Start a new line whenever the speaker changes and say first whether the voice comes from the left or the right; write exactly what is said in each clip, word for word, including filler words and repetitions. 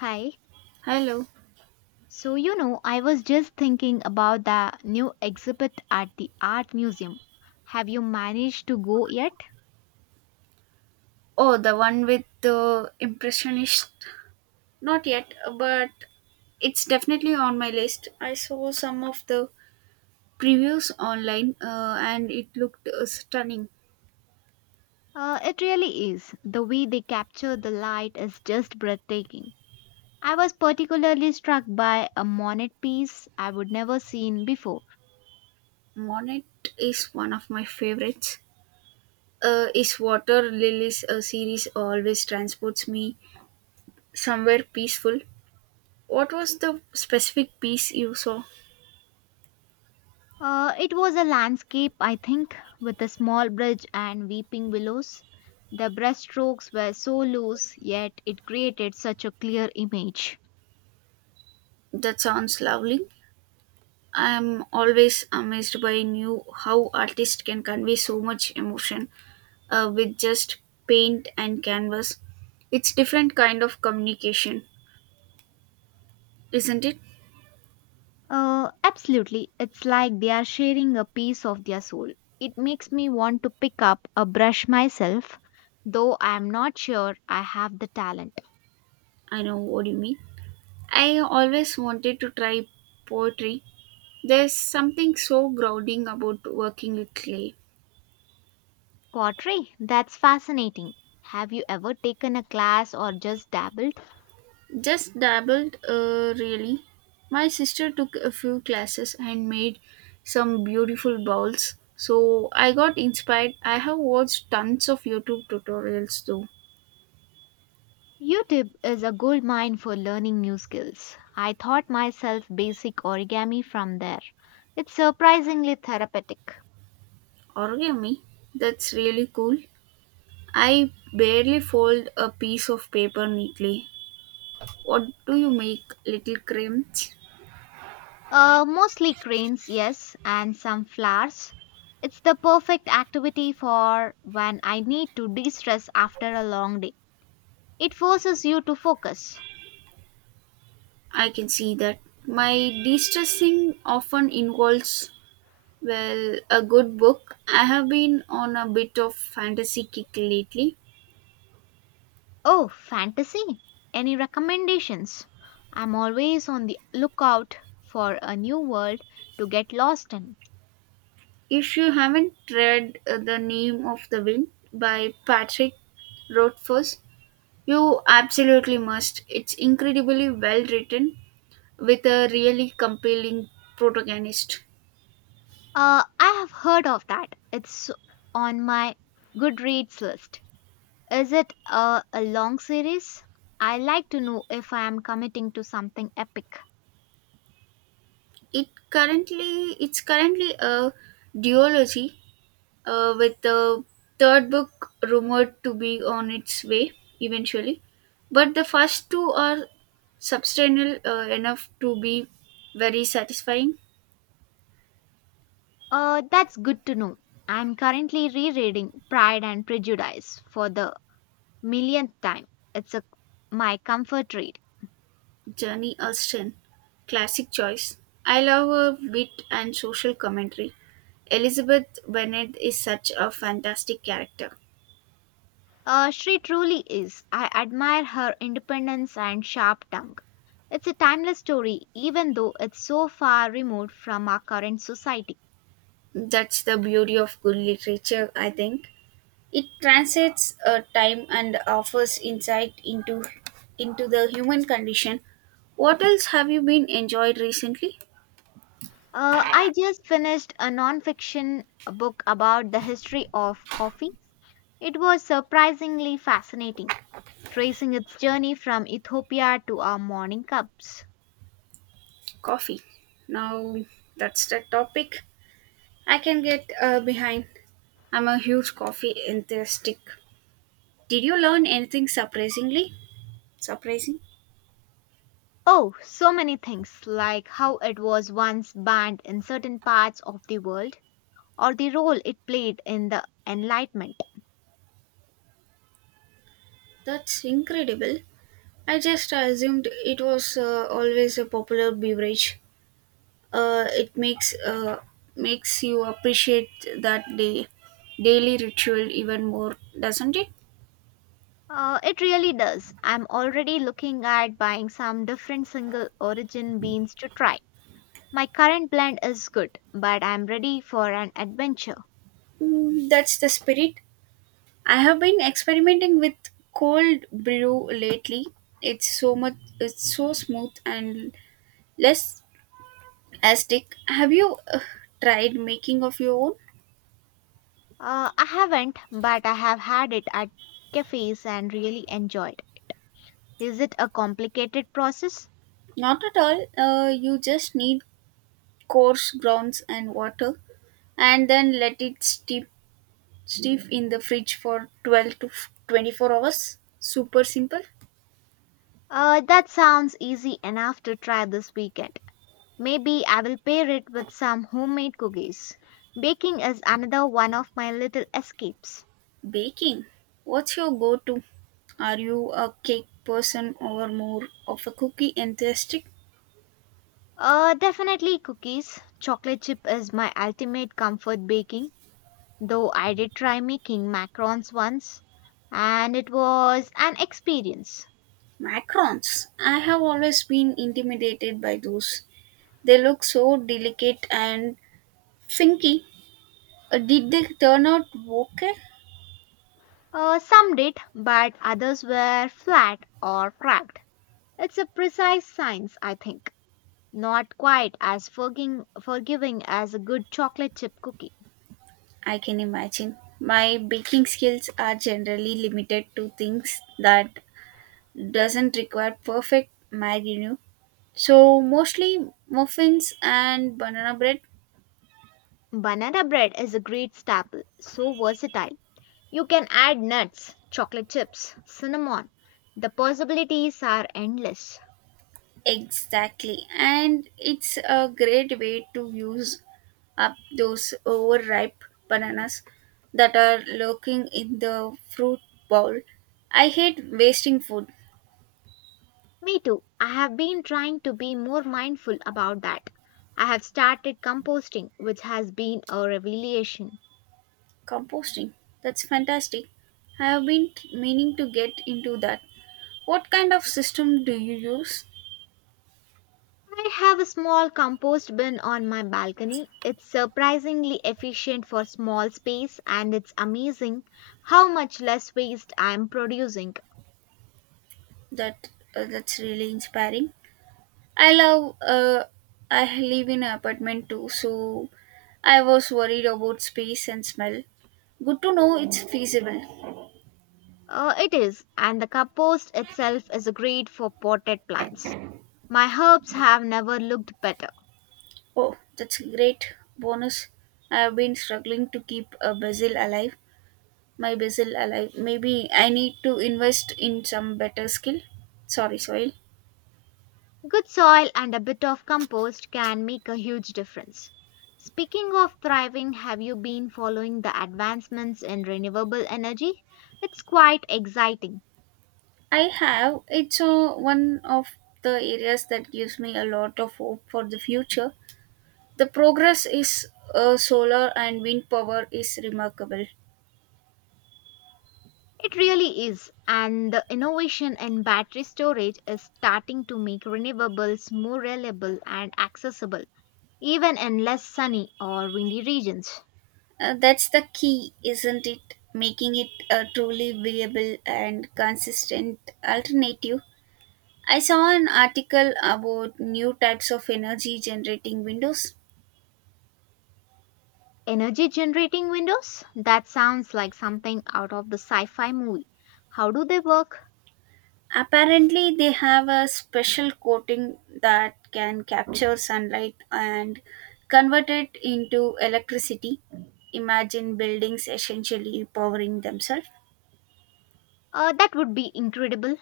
left: Hi.
right: Hello.
left: So, you know, I was just thinking about the new exhibit at the art museum. Have you managed to go yet?
right: Oh, the one with the impressionist. Not yet, but it's definitely on my list. I saw some of the previews online, uh, and it looked uh, stunning.
left: Uh, it really is. The way they capture the light is just breathtaking. I was particularly struck by a monet piece I would never seen before.
right: Monet is one of my favorites. Uh, is Water Lilies uh, series always transports me somewhere peaceful. What was the specific piece you saw?
left: Uh, it was a landscape, I think, with a small bridge and weeping willows. The brushstrokes were so loose, yet it created such a clear image.
right: That sounds lovely. I am always amazed by new how artists can convey so much emotion, uh, with just paint and canvas. It's different kind of communication, isn't it?
left: Uh, absolutely. It's like they are sharing a piece of their soul. It makes me want to pick up a brush myself, though I'm not sure I have the talent.
right: I know what you mean. I always wanted to try poetry. There's something so grounding about working with clay.
left: Pottery, that's fascinating. Have you ever taken a class or just dabbled?
right: Just dabbled, uh, really. My sister took a few classes and made some beautiful bowls. So I got inspired. I have watched tons of YouTube tutorials though.
left: YouTube is a gold mine for learning new skills. I taught myself basic origami from there. It's surprisingly therapeutic.
right: Origami, that's really cool. I barely fold a piece of paper neatly. What do you make, little crimps?
left: Uh, mostly cranes, yes, and some flowers. It's the perfect activity for when I need to de stress after a long day. It forces you to focus.
right: I can see that. My de stressing often involves, well, a good book. I have been on a bit of fantasy kick lately.
left: Oh, fantasy? Any recommendations? I'm always on the lookout for a new world to get lost in.
right: If you haven't read uh, The Name of the Wind by Patrick Rothfuss, you absolutely must. It's incredibly well written with a really compelling protagonist.
left: Uh, I have heard of that. It's on my Goodreads list. Is it uh, a long series? I like to know if I am committing to something epic.
right: It currently it's currently a duology, uh, with the third book rumored to be on its way eventually, but the first two are substantial uh, enough to be very satisfying.
left: Uh, that's good to know. I'm currently rereading Pride and Prejudice for the millionth time. It's a, my comfort read.
right: Journey Austen, classic choice. I love her wit and social commentary. Elizabeth Bennet is such a fantastic character.
left: Uh, she truly is. I admire her independence and sharp tongue. It's a timeless story, even though it's so far removed from our current society.
right: That's the beauty of good literature, I think. It transcends, uh, time and offers insight into into the human condition. What else have you been enjoyed recently?
left: Uh, I just finished a non-fiction book about the history of coffee. It was surprisingly fascinating, tracing its journey from Ethiopia to our morning cups.
right: Coffee. Now that's the topic I can get uh, behind. I'm a huge coffee enthusiastic. Did you learn anything surprisingly? Surprising?
left: Oh, so many things, like how it was once banned in certain parts of the world, or the role it played in the Enlightenment.
right: That's incredible. I just assumed it was uh, always a popular beverage. uh, it makes uh, makes you appreciate that day daily ritual even more, doesn't it?
left: Uh, it really does. I'm already looking at buying some different single origin beans to try. My current blend is good, but I'm ready for an adventure.
right: Mm, that's the spirit. I have been experimenting with cold brew lately. It's so much it's so smooth and less acidic. Have you uh, tried making of your own?
left: Uh, I haven't, but I have had it at cafes and really enjoyed. Is it a complicated process?
right: Not at all. Uh, you just need coarse grounds and water, and then let it steep. Steep in the fridge for twelve to f- twenty-four hours. Super simple.
left: Uh, that sounds easy enough to try this weekend. Maybe I will pair it with some homemade cookies. Baking is another one of my little escapes.
right: Baking. What's your go to? Are you a cake person or more of a cookie enthusiast?
left: Uh, definitely cookies. Chocolate chip is my ultimate comfort baking, though I did try making macarons once and it was an experience.
right: Macarons. I have always been intimidated by those. They look so delicate and finky. Uh, Did they turn out okay?
left: Uh, some did, but others were flat or cracked. It's a precise science, I think. Not quite as forging, forgiving as a good chocolate chip cookie.
right: I can imagine. My baking skills are generally limited to things that doesn't require perfect marinade. So mostly muffins and banana bread.
left: Banana bread is a great staple, so versatile. You can add nuts, chocolate chips, cinnamon. The possibilities are endless.
right: Exactly. And it's a great way to use up those overripe bananas that are lurking in the fruit bowl. I hate wasting food.
left: Me too. I have been trying to be more mindful about that. I have started composting, which has been a revelation.
right: Composting. That's fantastic. I have been t- meaning to get into that. What kind of system do you use?
left: I have a small compost bin on my balcony. It's surprisingly efficient for small space and it's amazing how much less waste I am producing.
right: That uh, that's really inspiring. I love uh I live in an apartment too, so I was worried about space and smell. Good to know it's feasible.
left: Uh, it is, and the compost itself is great for potted plants. My herbs have never looked better.
right: Oh, that's a great bonus. I have been struggling to keep a basil alive. My basil alive. Maybe I need to invest in some better skill. Sorry, soil.
left: Good soil and a bit of compost can make a huge difference. Speaking of thriving, have you been following the advancements in renewable energy? It's quite exciting.
right: I have. It's uh, one of the areas that gives me a lot of hope for the future. The progress is, uh, solar and wind power is remarkable.
left: It really is, and the innovation in battery storage is starting to make renewables more reliable and accessible, even in less sunny or windy regions.
right: Uh, that's the key, isn't it? Making it a truly viable and consistent alternative. I saw an article about new types of energy generating windows.
left: Energy generating windows? That sounds like something out of the sci fi movie. How do they work?
right: Apparently, they have a special coating that can capture sunlight and convert it into electricity. Imagine buildings essentially powering themselves.
left: Uh, that would be incredible.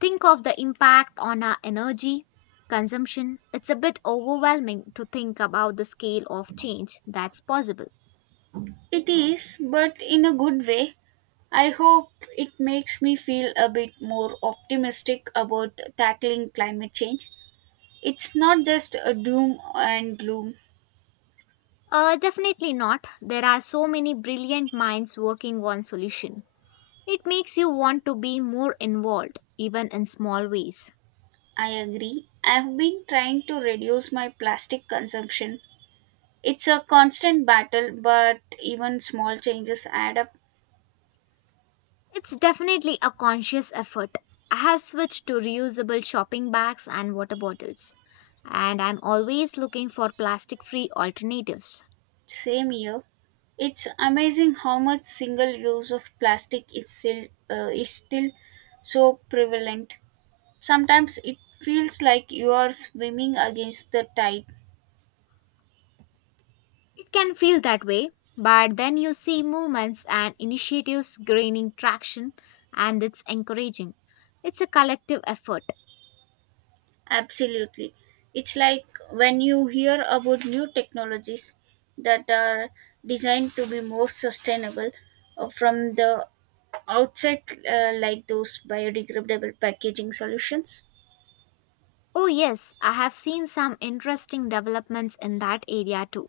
left: Think of the impact on our energy consumption. It's a bit overwhelming to think about the scale of change that's possible.
right: It is, but in a good way. I hope it makes me feel a bit more optimistic about tackling climate change. It's not just a doom and gloom.
left: Uh, definitely not. There are so many brilliant minds working on solution. It makes you want to be more involved, even in small ways.
right: I agree. I've been trying to reduce my plastic consumption. It's a constant battle, but even small changes add up.
left: It's definitely a conscious effort. I have switched to reusable shopping bags and water bottles, and I'm always looking for plastic free alternatives.
right: Same year, it's amazing how much single use of plastic is still uh, is still so prevalent. Sometimes it feels like you are swimming against the tide.
left: It can feel that way, but then you see movements and initiatives gaining traction, and it's encouraging. It's a collective effort.
right: Absolutely. It's like when you hear about new technologies that are designed to be more sustainable, uh, from the outset, uh, like those biodegradable packaging solutions.
left: Oh, yes, I have seen some interesting developments in that area too,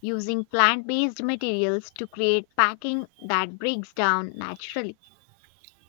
left: using plant based materials to create packing that breaks down naturally.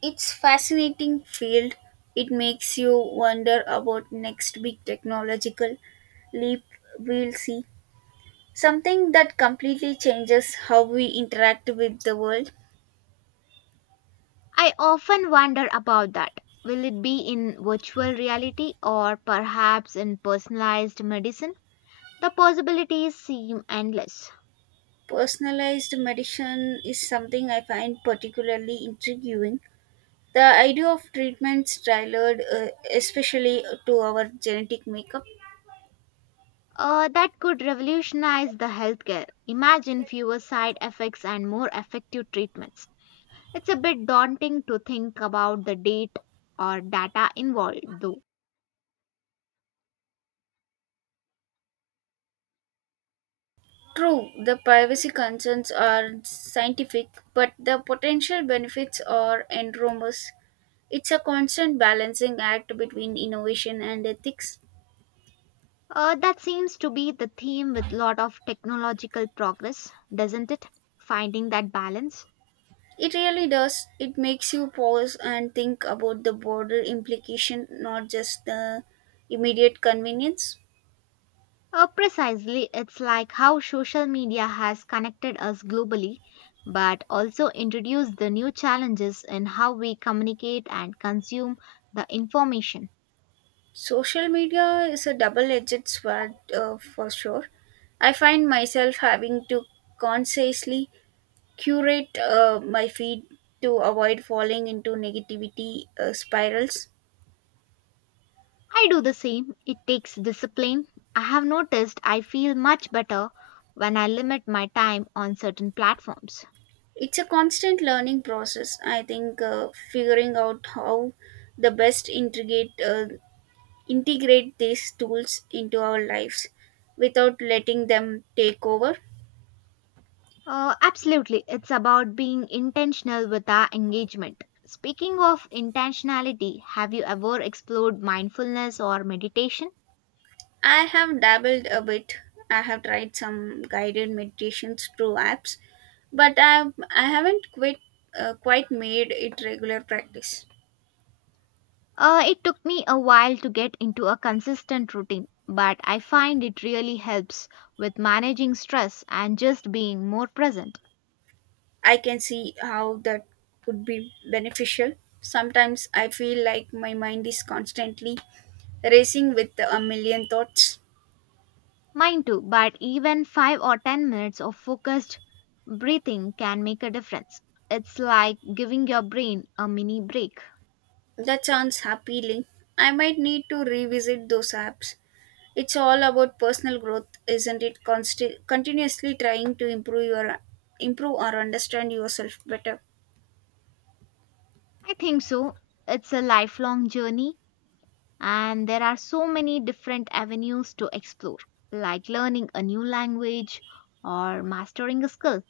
right: It's fascinating field. It makes you wonder about next big technological leap we'll see. Something that completely changes how we interact with the world.
left: I often wonder about that. Will it be in virtual reality or perhaps in personalized medicine? The possibilities seem endless.
right: Personalized medicine is something I find particularly intriguing. The idea of treatments tailored, uh, especially to our genetic makeup.
left: Uh, that could revolutionize the healthcare. Imagine fewer side effects and more effective treatments. It's a bit daunting to think about the date or data involved, though.
right: True, the privacy concerns are scientific, but the potential benefits are enormous. It's a constant balancing act between innovation and ethics.
left: Uh, that seems to be the theme with lot of technological progress, doesn't it? Finding that balance.
right: It really does. It makes you pause and think about the broader implication, not just the immediate convenience.
left: Uh, precisely, it's like how social media has connected us globally, but also introduced the new challenges in how we communicate and consume the information.
right: Social media is a double edged sword, uh, for sure. I find myself having to consciously curate, uh, my feed to avoid falling into negativity, uh, spirals.
left: I do the same. It takes discipline. I have noticed I feel much better when I limit my time on certain platforms.
right: It's a constant learning process, I think, uh, figuring out how the best integrate, uh, integrate these tools into our lives without letting them take over.
left: Uh, absolutely, it's about being intentional with our engagement. Speaking of intentionality, have you ever explored mindfulness or meditation?
right: I have dabbled a bit. I have tried some guided meditations through apps, but I I haven't quite uh, quite made it regular practice.
left: Uh, it took me a while to get into a consistent routine, but I find it really helps with managing stress and just being more present.
right: I can see how that would be beneficial. Sometimes I feel like my mind is constantly racing with a million thoughts.
left: Mine too, but even five or ten minutes of focused breathing can make a difference. It's like giving your brain a mini break.
right: That sounds appealing. I might need to revisit those apps. It's all about personal growth, isn't it? Consti- continuously trying to improve your improve or understand yourself better.
left: I think so. It's a lifelong journey, and there are so many different avenues to explore, like learning a new language or mastering a skill.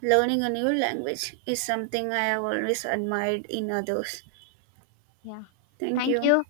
right: Learning a new language is something I have always admired in others.
left: Yeah.
right: Thank
left: Thank
right: you.
left: you.